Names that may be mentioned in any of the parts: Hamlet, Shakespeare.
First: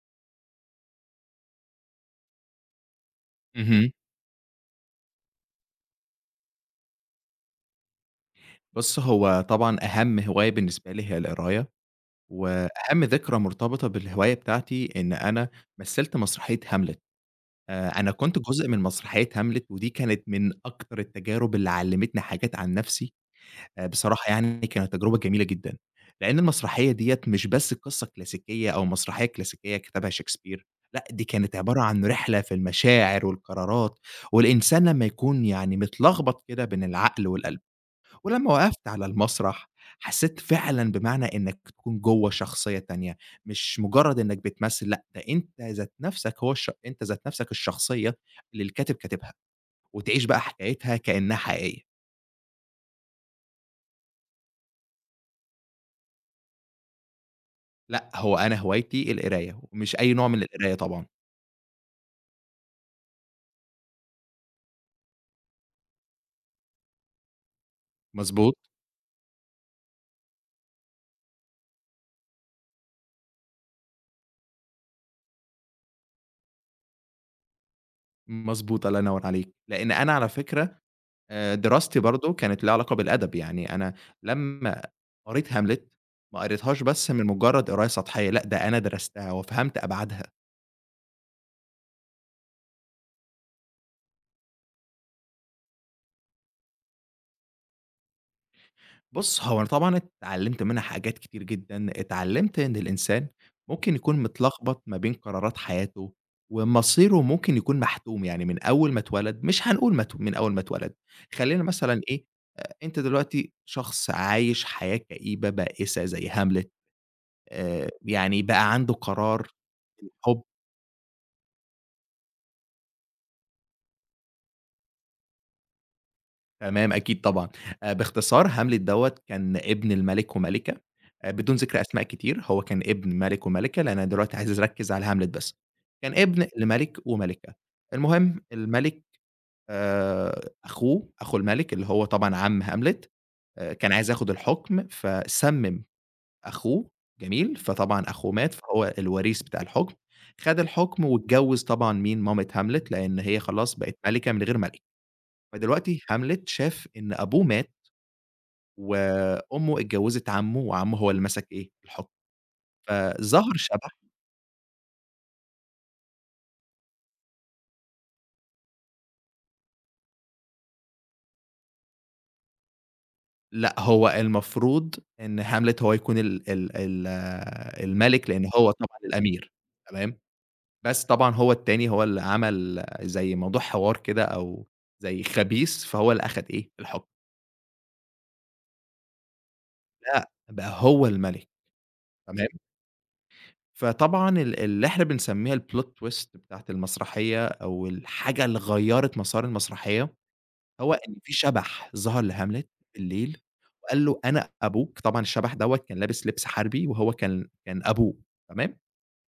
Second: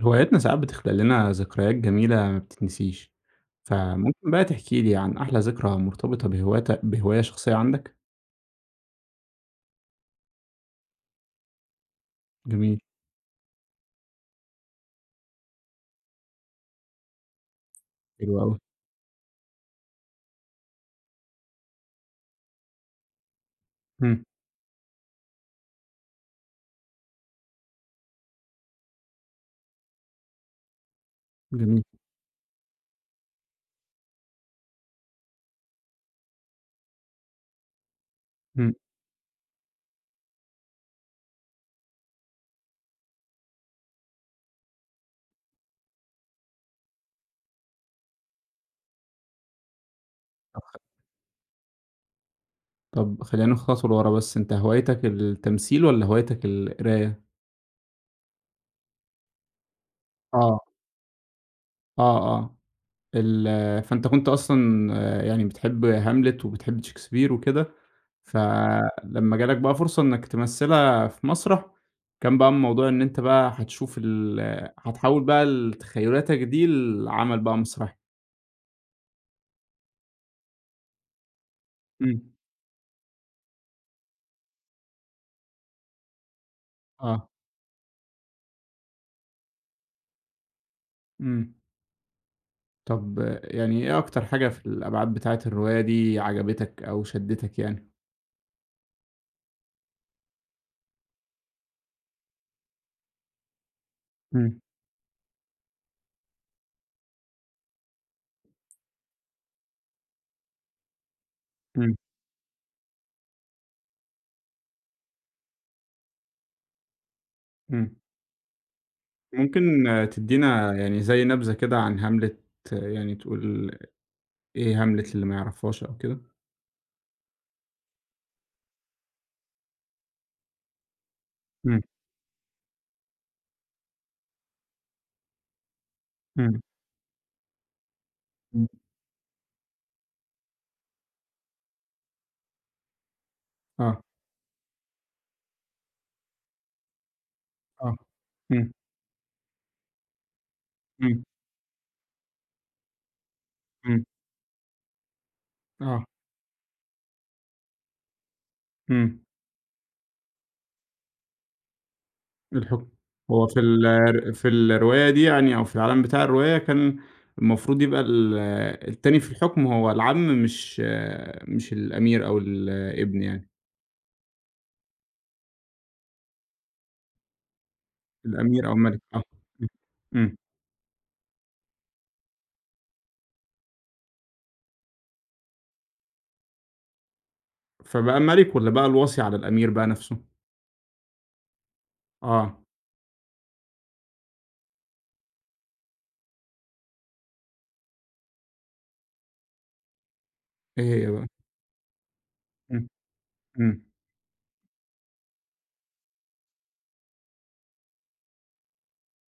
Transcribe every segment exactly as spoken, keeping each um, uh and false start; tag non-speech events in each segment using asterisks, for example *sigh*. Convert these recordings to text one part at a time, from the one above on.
هواياتنا ساعات بتخلق لنا ذكريات جميلة ما بتتنسيش، اهم. فممكن بقى تحكي لي عن أحلى ذكرى مرتبطة بهوايتك بهواية شخصية عندك؟ بُص، هو طبعًا أهم هواية بالنسبة لي هي القراية، جميل، وأهم ذكرى مرتبطة بالهواية بتاعتي إن أنا مثّلت مسرحية هاملت. آآ أنا حلو كنت أوي، جزء من مسرحية هاملت، ودي كانت من أكتر التجارب اللي علّمتني حاجات عن نَفْسي. آآ إمم، بصراحة يعني كانت تجربة جميلة جدًا، لإن المسرحية ديّة مش بس قصة كلاسيكية أو مسرحية كلاسيكية كتبها شكسبير، لأ دي كانت عبارة جميل، عن رحلة في المشاعر والقرارات، والإنسان لمّا يكون يعني متلخبط كده بين العقل والقلب. ولمّا إمم، وقفت على المسرح، حسيت فعلًا بمعنى إنك تكون جوّه شخصية تانية، مش مجرد إنك بتمثل، لأ، ده أنت ذات نفسك هو الش أنت ذات نفسك الشخصية اللي الكاتب كاتبها، وتعيش بقى حكايتها كأنها حقيقية. طب خلّينا ناخد خطوة لورا بس، أنت هوايتك التمثيل والّا هوايتك القراية؟ لأ، هو أنا هوايتي القراية، ومش أي نوع من آه، القراية طبعًا. آه، آه. ال آه، فأنت كنت أصلًا آآ يعني بتحب هاملت وبتحب شكسبير وكده، مضبوط، فلمّا جالك بقى فرصة إنك تمثّلها في مسرح، كان بقى الموضوع إن أنت بقى هتشوف ال آه، هتحوّل بقى ال تخيلاتك دي لعمل بقى مسرحي. مضبوط، الله ينور عليك. لإن أنا على فكرة آآ، دراستي إمم. برضه كانت ليها علاقة بالأدب، يعني أنا لمّا قريت هاملت، ما قريتهاش بس من آه، مجرد قراية سطحية، لأ، ده أنا درستها وفهمت أبعادها. إمم. طب آه، يعني إيه أكتر حاجة في الأبعاد بتاعة الرواية دي عجبتك أو شدّتك يعني؟ بُص، هو أنا طبعًا اتعلّمت منها حاجات كتير جدًا، اتعلّمت إن الإنسان ممكن يكون إمم، متلخبط ما بين قرارات حياته، ومصيره ممكن يكون محتوم، يعني من أول ما اتولد مش هنقول مت من أول ما اتولد، خلّينا إمم، مثلًا إيه، أنت دلوقتي شخص عايش حياة كئيبة بائسة زي هاملت، آآ إمم. يعني بقى عنده قرار ممكن آه، حُب. تدّينا يعني زي نبذة كده عن هاملت، آه، يعني تقول إيه هاملت للي ما يعرفهاش أو كده؟ تمام، أكيد طبعًا. آآ باختصار هاملت دوّة كان ابن الملك وملكة، آآ بدون ذكر إمم، أسماء كتير، هو كان ابن ملك وملكة، لأن أنا دلوقتي عايز أركّز على هاملت بس. كان ابن إمم، لملك وملكة. المهم إمم، الملك آآ أخوه، أخو الملك اللي هو طبعًا عم هاملت، آآ كان آه، عايز ياخد الحُكم، فسمِّم أخوه، جميل؟ آه، فطبعًا أخوه مات، إمم، فهو الوريث بتاع الحُكم، خَد الحُكم إمم، واتجوّز طبعًا مين، مامة هاملت، لإن هي خلاص بقت إمم، ملكة من غير ملك. فدلوقتي آه، هاملت شاف إن أبوه مات إمم، وأمه اتجوّزت عمّه، وعمّه هو اللي مسك إيه، الحُكم. الحكم. هو فظهر في شبح. ال في الرواية دي يعني أو في العالم بتاع الرواية كان المفروض يبقى ال التاني في الحكم هو العم مش مش الأمير أو الابن يعني، لأ، هو المفروض إن هاملت هو يكون ال ال ال المَلِك، لإن الأمير هو أو طبعًا الملك آه، الأمير. إمم، تمام، إمم. بس طبعًا هو التاني هو اللي عمل زي موضوع حوار كده أو زي خبيث، فهو اللي أخَد إيه، الحُكم. فبقى الملك والّا بقى الوصي على الأمير بقى نَفْسه؟ لأ، بقى هو المَلِك. تمام، آه، فطبعًا ال اللي إحنا بنسمّيها الplot twist بتاعة المسرحية أو الحاجة اللي غيّرت مسار المسرحية هو إيه هي إن بقى؟ في شبح ظهر لهاملت إمم، بالليل إمم، وقال له: "أنا أبوك." طبعًا الشبح دوّة كان لابس لبس حربي وهو كان كان أبوه، تمام؟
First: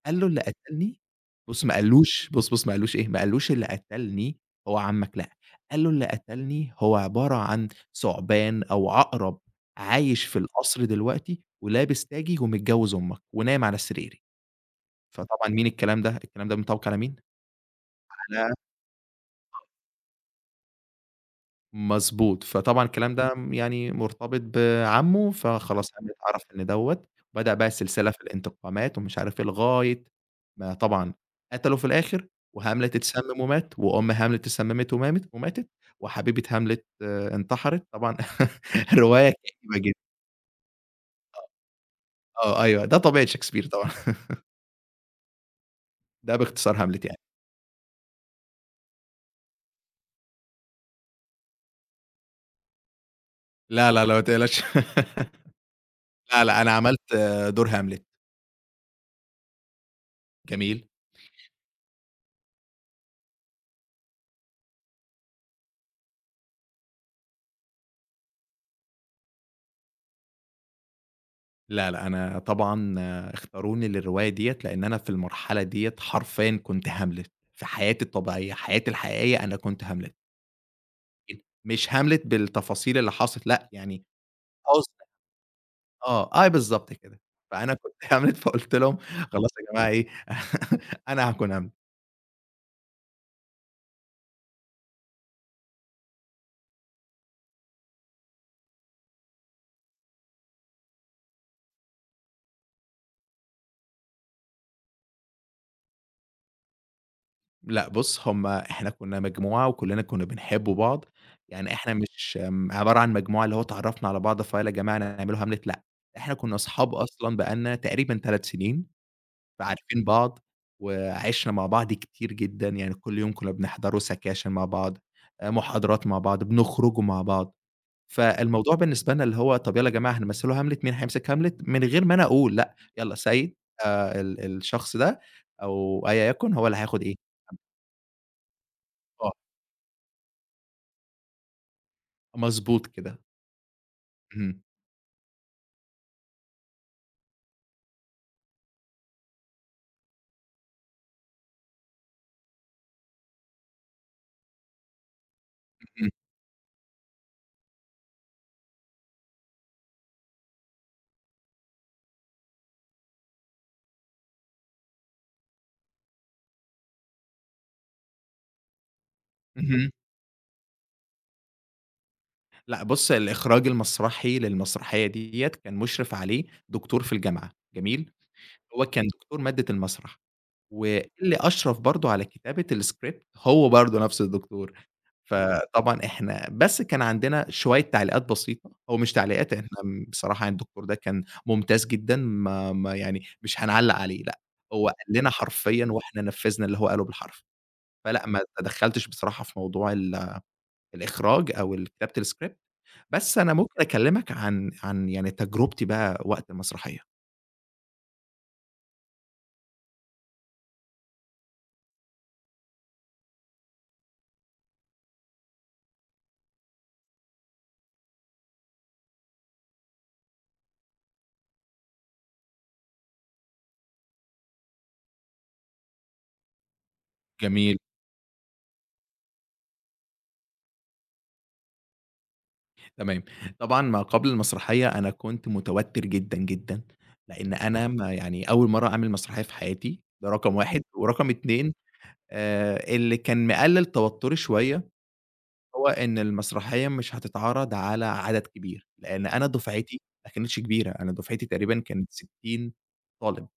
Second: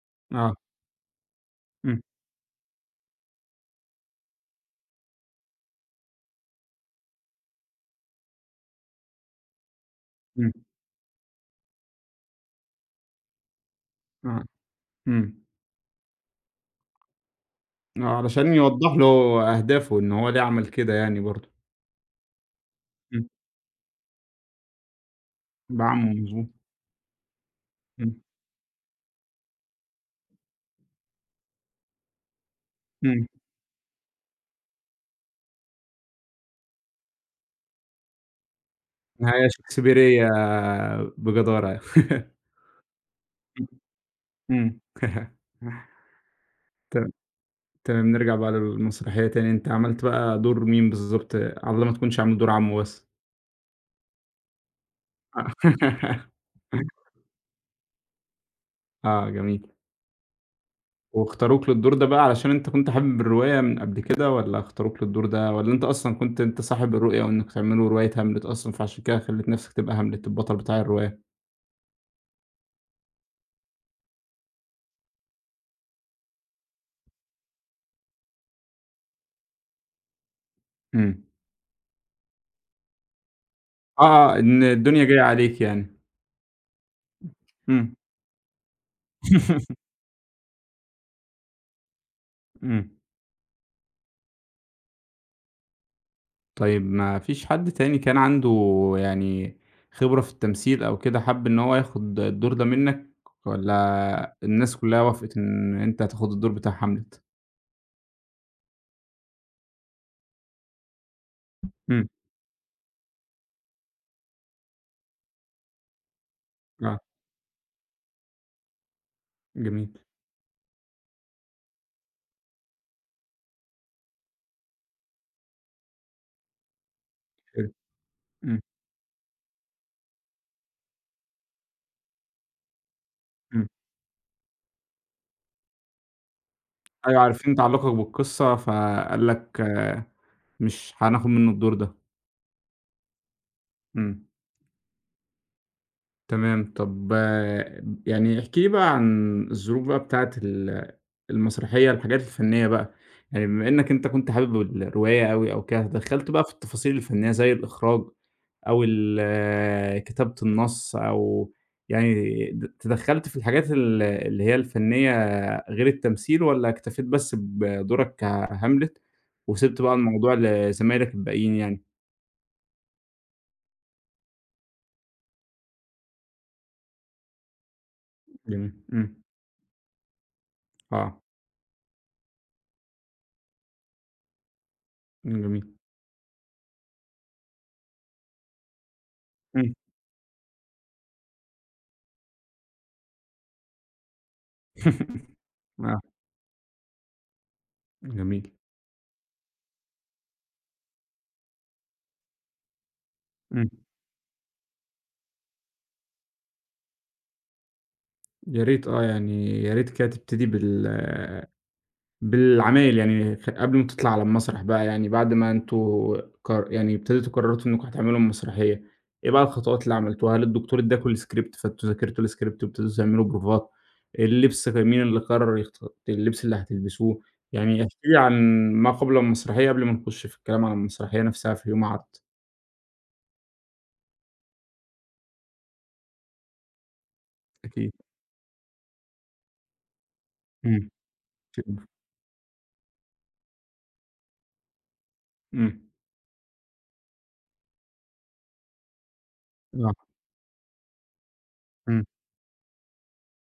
قال له: "اللي آه، قتلني". بُص ما إمم، قالوش بُص، بُص ما قالوش إيه، ما قالوش اللي قتلني هو عمك لأ، قال له: "اللي قتلني هو عبارة عن ثعبان أو عقرب عايش في إمم، القصر دلوقتي ولابس تاجي ومتجوز أمك ونايم على سريري." آه، إمم. فطبعًا مين الكلام ده؟ الكلام ده متوقع على مين؟ آه، على علشان يوضّح له أهدافه إن هو ليه عمل كده يعني برضه، مضبوط، فطبعًا الكلام إمم، إمم. ده يعني مرتبط بعمّه، فخلاص عمّي بعمُّه اتعرف مضبوط، إن دوّة، بدأ بقى السلسلة إمم، في الانتقامات ومش عارف إيه، لغاية ما طبعًا قتله في الآخر، وهاملِت إمم، اتسمم ومات، وأم هاملِت اتسممت ومامت وماتت، وحبيبة هاملِت آه، انتحرت، طبعًا *laughs* رواية نهاية كئيبة جدًا. شكسبيرية بجدارة. آه، أيوه، ده طبيعة شكسبير طبعًا. *laughs* إمم، إمم، *laughs* ده باختصار هاملِت تم يعني. تمام نرجع بقى للمسرحية تاني، أنت عملت بقى دور مين بالضبط على الله ما تكونش عامل دور عمّه بس؟ لا، لا، لا، ما تقلقش. آه، *laughs* *laughs* لا، لا، أنا عملت آه، دور هاملِت. آه، جميل. جميل. واختاروك للدور ده بقى علشان أنت كنت حابب الرواية من قبل كده ولا اختاروك للدور ده ولا أنت أصلا كنت أنت صاحب الرؤية وإنك تعملوا رواية هاملت أصلا فعشان كده خليت نفسك تبقى هاملت البطل بتاع الرواية؟ لا، لأ، أنا طبعًا اختاروني للرواية ديّة، لإن أنا في المرحلة ديّة حرفيًا كنت هاملت، في حياتي الطبيعية، حياتي الحقيقية أنا كنت هاملت، إمم. مش هاملت بالتفاصيل اللي حصلت لأ، يعني آه، آه، إن الدنيا حُزن. جاية عليك يعني. آه، أي بالضبط كده، فأنا كنت إمم. *laughs* هاملت فقُلت لهم خلاص يا جماعة *laughs* إيه *laughs* أنا هاكون هاملت. إمم. طيب ما فيش حد تاني كان عنده يعني خبرة في التمثيل أو كده حَب إن هو ياخد الدور ده منك والّا الناس كلّها وافقت إن أنت هتاخد الدور بتاع هاملت؟ لأ بُص هُم إحنا كنا مجموعة وكلنا كنا بنحب بعض، يعني إحنا إمم. مش م عبارة عن مجموعة اللي هو اتعرّفنا على بعض فيالّا يا جماعة نعملوا هاملت لأ، إحنا كنا أصحاب آه، أصلًا بقى لنا تقريبًا 3 سنين. جميل، فعارفين بعض، وعِشْنا مع بعض كتير جدًا، يعني كل يوم كُنّا بنحضروا سكاشن مع بعض، آآ محاضرات مع بعض، بنخرجوا مع بعض، حلو. إمم، فالموضوع بالنسبة لنا اللي هو طَب يالّا يا جماعة هنمثّلوا هاملت، مين هيمسك هاملت؟ من غير ما أنا أقول لأ، يالّا سيد إمم. آآ ال الشخص ده أو أيًا يكن هو اللي هياخُد إيه، أيوه عارفين تعلُّقك بالقصة، فقال آه، لك آه، مش هناخد منّه الدور ده. مضبوط كده، إمم، اهم، تمام. طَب آه، يعني احكِ لي بقى عن الظروف بقى بتاعة ال المسرحية، الحاجات الفنية بقى، يعني بما إنّك أنت كنت حابب الرواية أوي أو كده، اهم، دخّلت بقى في التفاصيل الفنية زي الإخراج أو ال كتابة النص أو يعني د تدخّلت في الحاجات ال اللي هي الفنية غير التمثيل والّا اكتفيت بس بدورك كهاملت وسِبت اهم. بقى الموضوع لزمايلك الباقيين يعني؟ لأ بُص، الإخراج المسرحي للمسرحية ديّة كان مُشرف عليه دكتور في الجامعة، جميل؟ جميل، هو كان إمم، دكتور مادة المسرح. آه، واللي أشرف برضه على كتابة الscript هو برضه نفْس الدكتور. إمم. جميل. فطبعًا إحنا بس كان عندنا شوية تعليقات بسيطة، هو مش تعليقات إحنا إمم. بصراحة يعني الدكتور ده كان ممتاز جدًا ما ما يعني مش هنعلّق عليه لأ، هو قال لنا *laughs* حرفيًا آه، وإحنا نفّذنا اللي هو قاله بالحرف، فلأ ما جميل. تدخّلتش بصراحة في موضوع ال الإخراج أو ال كتابة الscript، بس أنا إمم. ممكن أكلّمك عن عن يعني تجربتي بقى وقت المسرحية. يا ريت آه، يعني يا ريت كده تبتدي بال بالعمايل يعني خ- قبل ما تطلع على المسرح بقى يعني بعد ما انتوا قر... يعني ابتديتوا قررتوا انكم هتعملوا مسرحية ايه بقى الخطوات اللي عملتوها هل الدكتور اداكوا السكريبت فانتوا ذاكرتوا السكريبت وابتديتوا تعملوا بروفات اللبس مين اللي قرر يخت... اللبس اللي هتلبسوه جميل. يعني احكي لي عن ما قبل المسرحية قبل ما نخش في الكلام عن المسرحية نفسها في يوم عرض تمام. طبعًا ما قبل المسرحية أنا كنت متوتر جدًا، جدًا، لإن أنا اكيد ما يعني أول مرّة أعمل مسرحية في حياتي، ده رقم واحد إمم. ورقم اتنين. آآ، اللي كان مقلل توتري شوية هو امم إن المسرحية مش هتتعرض على عدد كبير، لإن أنا دفعتي آه، ما كانتش كبيرة، أنا دفعتي تقريبًا إمم. كانت ستين طالب.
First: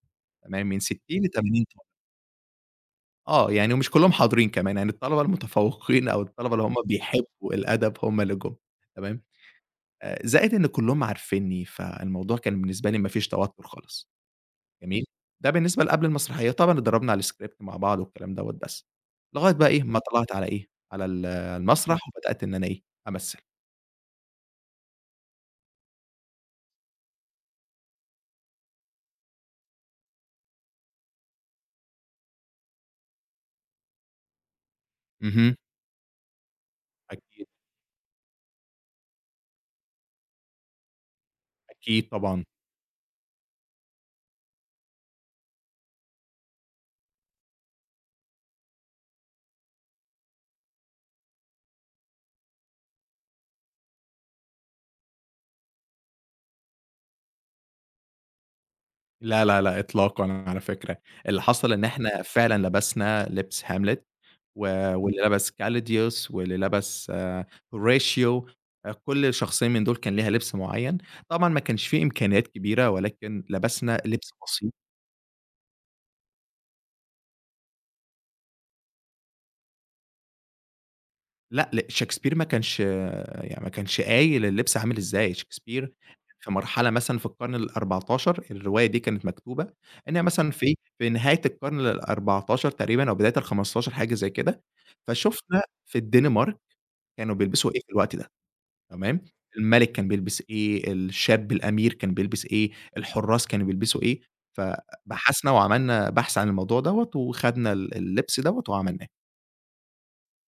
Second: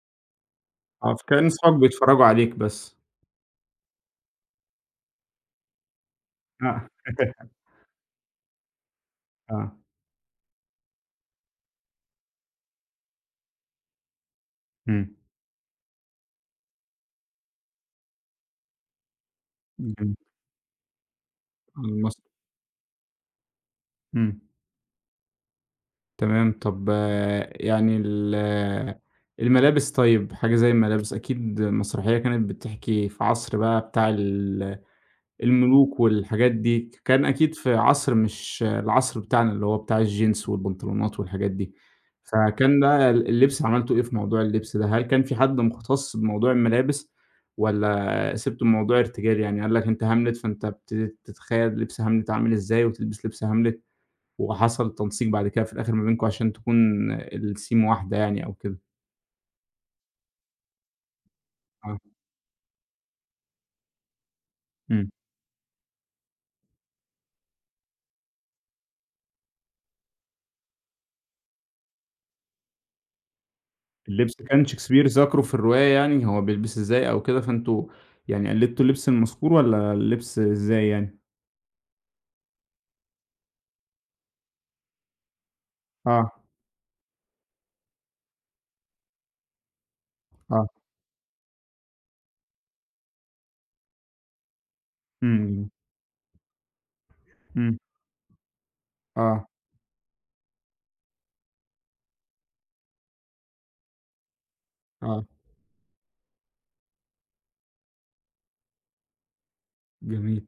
تمام، من اه ستين كأن لثمانين صحابك طالب. بيتفرجوا عليك بس آه، يعني ومش كلّهم حاضرين كمان، يعني الطلبة المتفوقين أو الطلبة اللي هُم آه. بيحبوا *laughs* الأدب هُم اللي جُم، تمام. اه آآ زائد إن كلّهم عارفينّي، فالموضوع كان بالنسبة لي ما فيش توتُّر خالص، جميل، إمم. ده بالنسبة لقبل المسرحية، طبعًا اتدرّبنا على الscript مع بعض والكلام دوّة بس، لغاية بقى إيه، ما جميل. طلعت على إيه، على ال على المسرح المسرح وبدأت إن أنا إيه، أمثّل. امم تمام طب آه، يعني ال- آه، الملابس طيب حاجة زي الملابس أكيد مسرحية كانت بتحكي في عصر بقى بتاع ال- اهم، الملوك والحاجات دي كان أكيد، أكيد في عصر مش العصر بتاعنا اللي هو بتاع الجينز والبنطلونات والحاجات دي أكيد طبعًا. فكان ده ال- اللبس عملته إيه في موضوع اللبس ده هل كان في حد مختص بموضوع الملابس ولا سبت الموضوع ارتجالي يعني قال لك أنت هاملت فأنت بتتخيل لبس هاملت عامل إزاي وتلبس لبس هاملت وحصل تنسيق بعد كده في الآخر ما بينكم عشان تكون السيم واحدة يعني أو كده، لا، لا، لأ، إطلاقًا على فكرة، اللي حصل إن آه، إحنا فعلًا لبسنا لبس هاملت، و إمم. واللي لبس كاليديوس واللي لبس آه، هوراتيو، آه، كل شخصية من دول كان ليها لبس معيّن، طبعًا ما كانش في إمكانيات كبيرة ولكن لبسنا لبس اللبس كان بسيط. شكسبير ذكره في الرواية يعني هو بيلبس إزاي أو كده، فأنتم يعني قلدتوا اللبس المذكور والّا اللبس إزاي يعني؟ لأ، ل شكسبير ما كانش يعني ما كانش قايل اللبس عامل إزاي، شكسبير آه، كان في مرحلة مثلًا في القرن الرابع عشر الرواية دي كانت مكتوبة، إنها مثلًا آه، في في نهاية القرن الرابع عشر تقريبًا أو بداية الخامس عشر حاجة زي كده، فشُفنا إمم، في الدنمارك كانوا بيلبسوا إمم، إيه في الوقت ده، تمام، آه، الملك كان بيلبس إيه، الشاب الأمير كان بيلبس إيه، الحُرّاس كانوا بيلبسوا إيه، آه، فبحثنا وعملنا بحث عن الموضوع دوّة وخدنا ال اللبس دوّة وعملناه. جميل.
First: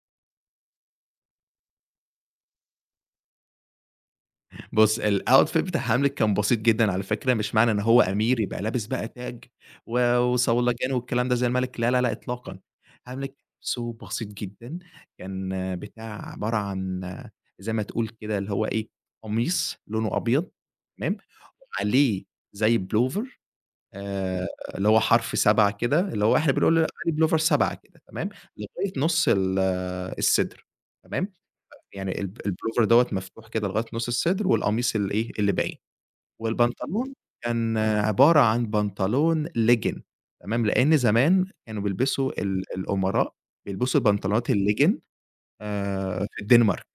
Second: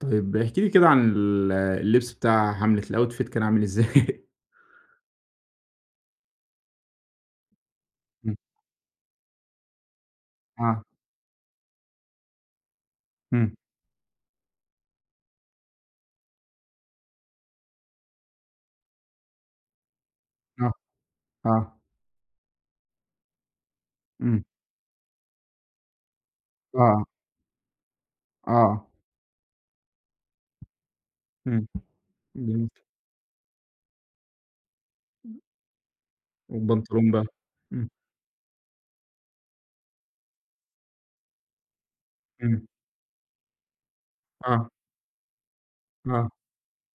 طيب احكِ لي كده عن ال اللبس بتاع حملة الoutfit كان عامل إزاي؟ بُص، الoutfit بتاع هاملِت كان بسيط جدًا على فكرة، مش معنى إن هو إمم، أمير يبقى لابس بقى تاج و آه، وصولجان والكلام ده زي الملك، لا، لا، لا إطلاقًا. هاملِت إمم، لبسه بسيط جدًا، كان بتاع عبارة عن زي ما تقول كده اللي هو إيه، قميص لونه أبيض آه، تمام، آه، وعليه زي pullover، إمم، آآ، اللي هو حرف سبعة كده، اللي هو إحنا بنقول آه، عليه pullover سبعة كده تمام، آه، لغاية نُص ال الصدر. تمام. إمم، يعني الب جميل. البلوفر دوّة مفتوح كده لغاية نُص الصدر والقميص الإيه، اللي باين، والبنطلون والبنطلون بقى؟ كان إمم، عبارة عن بنطلون ليجن. تمام، لإن زمان كانوا بيلبسوا ال إمم، الأمراء بيلبسوا البنطلونات آه، الليجن آآ آه، في الدنمارك.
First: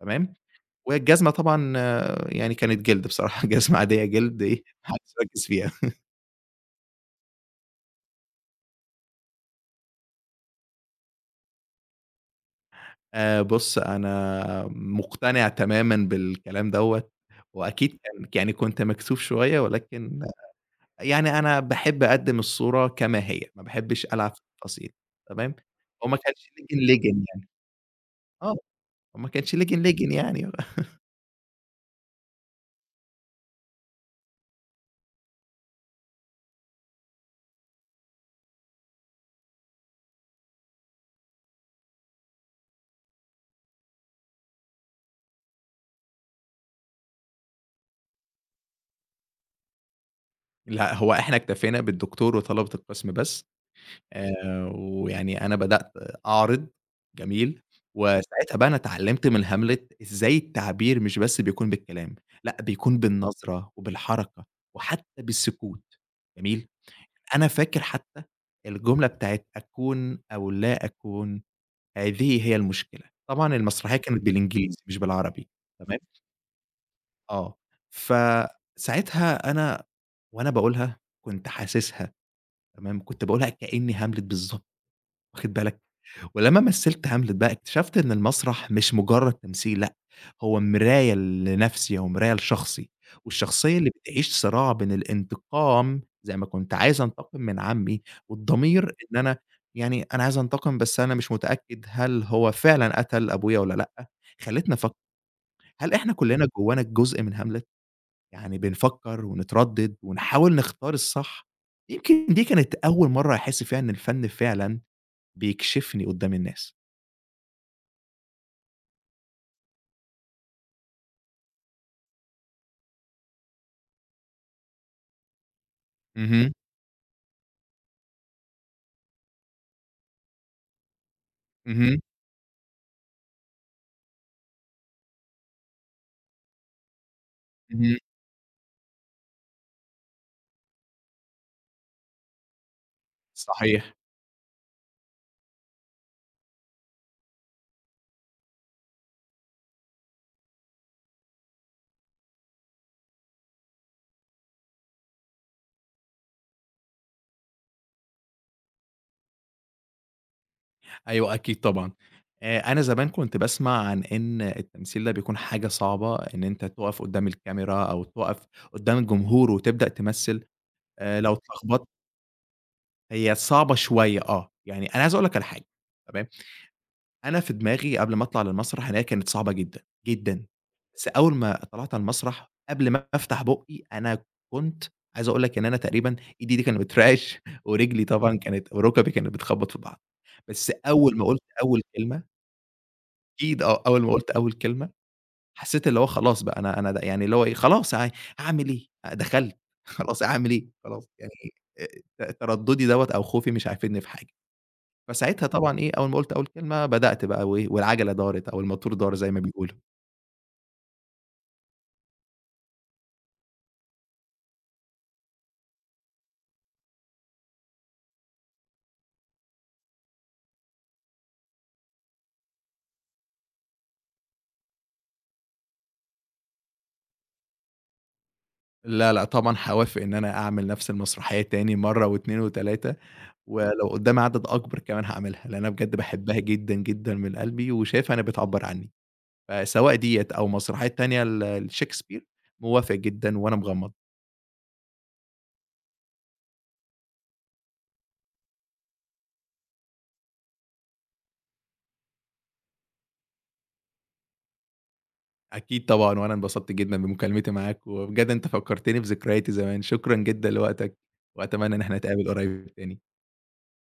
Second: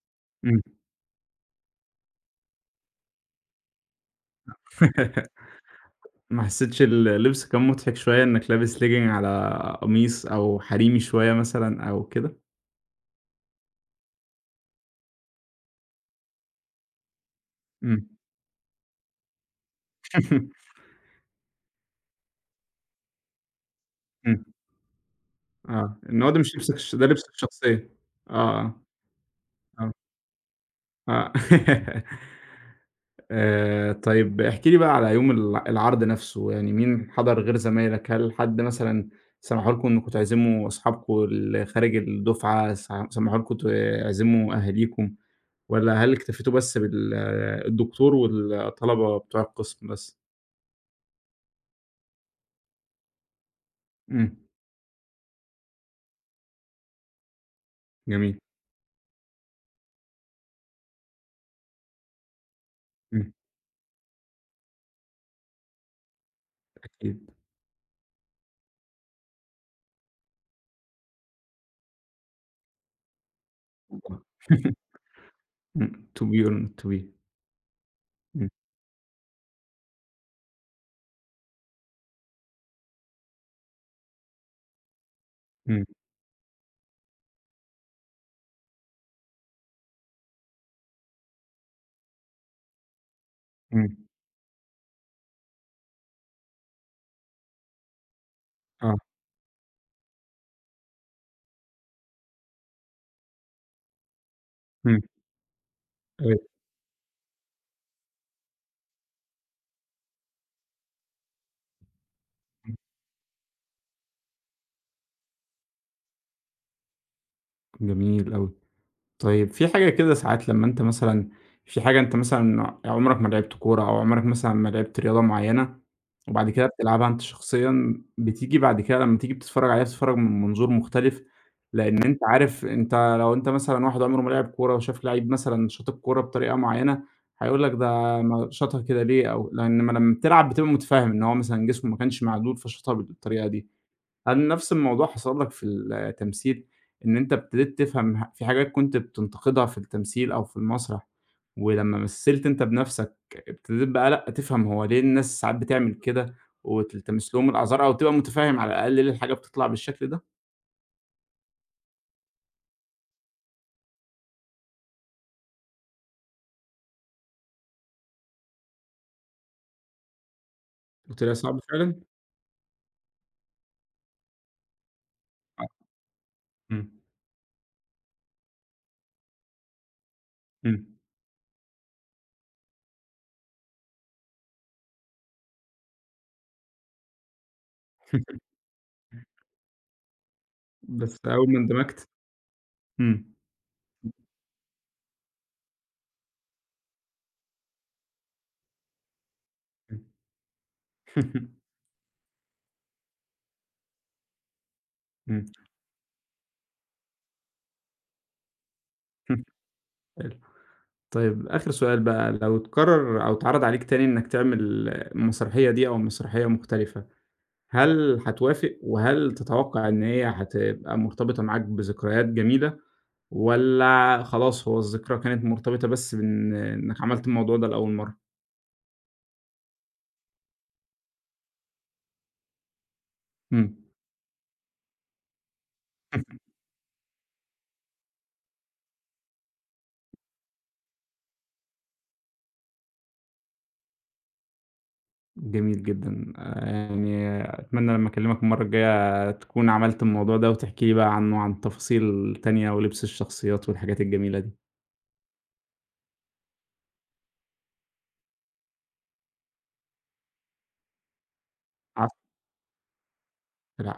تمام، إمم. والجزمة طبعًا آه، يعني كانت جلد بصراحة، *laughs* جزمة عادية جلد إيه، ما حدش *laughs* ركّز فيها. ما حسيتش اللبس كان مضحك شوية إنك لابس legging على قميص أو حريمي شوية مثلًا أو كده؟ آآ بُص أنا مقتنع تمامًا بالكلام دوّة وأكيد إمم. كان يعني كنت مكسوف شوية ولكن يعني أنا باحب أقدّم الصورة كما هي، ما باحبش ألعب في إمم. *laughs* التفاصيل، تمام، آه. هو ما إن هو ده كانش مش لبسك لِجِن، الش ده لِجِن لبسك يعني، الشخصية. آه، آه، هو ما كانش آه، لِجِن، آه، لِجِن يعني. *laughs* *laughs* آه. آآ طيب احكِ لي بقى على يوم الع العرض نفسه، يعني مين حضر غير زمايلك؟ هل حد مثلًا سمحوا لكم إنكم تعزموا أصحابكم اللي خارج الدفعة، س سمحوا لكم تعزموا أهاليكم؟ والّا هل اكتفيتوا بس بال الدكتور والطلبة بتوع القسم بس؟ لأ، هو إحنا اكتفينا بالدكتور وطلبة القسم بس، إمم. آآ، ويعني أنا بدأت أعرض، جميل، جميل. وساعتها بقى أنا اتعلمت من هاملت إزاي التعبير مش بس بيكون بالكلام، لأ، بيكون إمم. بالنظرة وبالحركة وحتى بالسكوت، جميل، أكيد. أنا فاكر حتى الجملة بتاعة أكون أو لا أكون، هذه هي المشكلة. طبعًا المسرحية *laughs* كانت بالإنجليزي *unintelligible* آه. مش بالعربي. تمام؟ إمم. to be or not to be. آه. إمم. فساعتها أنا وأنا باقولها كنت حاسسها. تمام، كنت باقولها كإنّي هاملت بالضبط، واخد بالك؟ إمم. ولمّا مثّلت هاملت بقى، اكتشفت إن المسرح مش مجرّد تمثيل لأ، هو مراية لنفسي، هو مراية لشخصي، والشخصية اللي إمم. بتعيش صراع بين الانتقام زي ما كنت عايز أنتقم من عمي، والضمير آه. إن أنا يعني أنا عايز أنتقم بس أنا مش متأكد هل هو فعلًا قتل أبويا والّا لأ، خلّتني أفكّر إمم. هل إحنا أيوه. كلّنا جوّانا جزء من هاملت؟ يعني بنفكّر ونتردد ونحاول نختار الصح، يمكن دي كانت أول مرّة أحس فيها إن الفن فعلًا بيكشفني قدّام الناس. جميل أوي. طيب في حاجة كده ساعات لمّا أنت مثلًا في حاجة أنت مثلًا عمرك ما لعبت كورة أو عمرك مثلًا ما لعبت رياضة معيّنة، وبعد اهم. كده بتلعبها أنت شخصيًا، بتيجي بعد كده لمّا تيجي بتتفرّج عليها بتتفرّج من منظور مختلف، اهم، لإن أنت عارف أنت لو أنت مثلًا واحد عمره ما لعب كورة وشاف لعيب مثلًا شاط الكورة بطريقة معيّنة، هيقول لك اهم، ده ما شاطها كده ليه أو لإنّما لمّا لما بتلعب بتبقى متفهّم إن هو مثلًا جسمه ما كانش معدول فشاطها بالطريقة دي. صحيح، هل نفس الموضوع حصل لك في التمثيل، إن أنت ابتديت تفهم ح في حاجات كنت بتنتقدها في التمثيل أو في المسرح، ولمّا مثلت أنت بنفسك ابتديت بقى لأ، تفهم هو ليه الناس ساعات بتعمل كده، وتلتمس لهم الأعذار، أو تبقى متفهم على الأقل ليه الحاجة بتطلع بالشكل ده؟ أيوه أكيد طبعًا. آآ، أنا زمان كنت باسمع عن إن التمثيل ده بيكون حاجة صعبة، إن أنت تُقف قدّام الكاميرا أو تُقف قدّام الجمهور وتبدأ تمثل، آآ، قُلت لي: لو "هي صعب اتلخبطت فعلًا؟" هي صعبة شوية. آه، يعني أنا عايز أقول لك على آه، حاجة، تمام؟ إمم، أنا في دماغي قبل ما أطلع للمسرح إن هي كانت صعبة جدًا، جدًا، إمم، بس أول ما طلعت على المسرح قبل ما أفتح بُقّي أنا كنت عايز أقول لك إن أنا تقريبًا إيدي دي كانت بترعش *laughs* ورجلي طبعًا *laughs* كانت وركبي كانت بتخبط في بعض، بس أول بس ما قُلت أول ما أول اندمجت كلمة إمم، أكيد آه، أول ما قُلت أول كلمة حسيت اللي هو خلاص بقى أنا أنا د يعني اللي هو إيه خلاص ه هاعمل إيه؟ دخلت *laughs* خلاص هاعمل إيه؟ خلاص يعني آآ ت ترددي دوّة أو خوفي مش هيفيدني في حاجة. إمم، إمم، فساعتها طبعًا إيه، أول ما قُلت أول كلمة بدأت بقى وإيه، والعجلة دارت أو الماتور دار زي ما *laughs* بيقولوا. حلو. طيب آخر سؤال بقى، لو اتكرر أو اتعرض عليك تاني إنك تعمل المسرحية دي أو مسرحية مختلفة هل هتوافق، وهل تتوقع إن هي هتبقى مرتبطة معاك بذكريات جميلة، والّا خلاص هو الذكرى كانت مرتبطة بس بإن إنك عملت الموضوع ده لأول مرة؟ لا، لأ، طبعًا هاوافق إن أنا أعمل نفس المسرحية تاني مرّة واتنين وتلاتة إمم، ولو قدّامي عدد أكبر كمان هاعملها، لإن أنا بجد باحبها *laughs* جدًا، جدًا من قلبي وشايفها إنها بتعبّر عني. فسواء ديّة أو مسرحية تانية ل لشكسبير، موافق جدًا وأنا مغمض. جميل جدًا، آآ، يعني أتمنى لمّا أكلمك المرة الجاية تكون عملت الموضوع ده وتحكي لي بقى عنه، عن تفاصيل تانية ولبس الشخصيات والحاجات الجميلة دي. أكيد طبعًا، وأنا انبسطت جدًا بمكالمتي معاك، وبجد أنت فكّرتني بذكرياتي زمان، شكرًا جدًا لوقتك، وأتمنى إن إحنا العفو، نتقابل قريب تاني. العفو.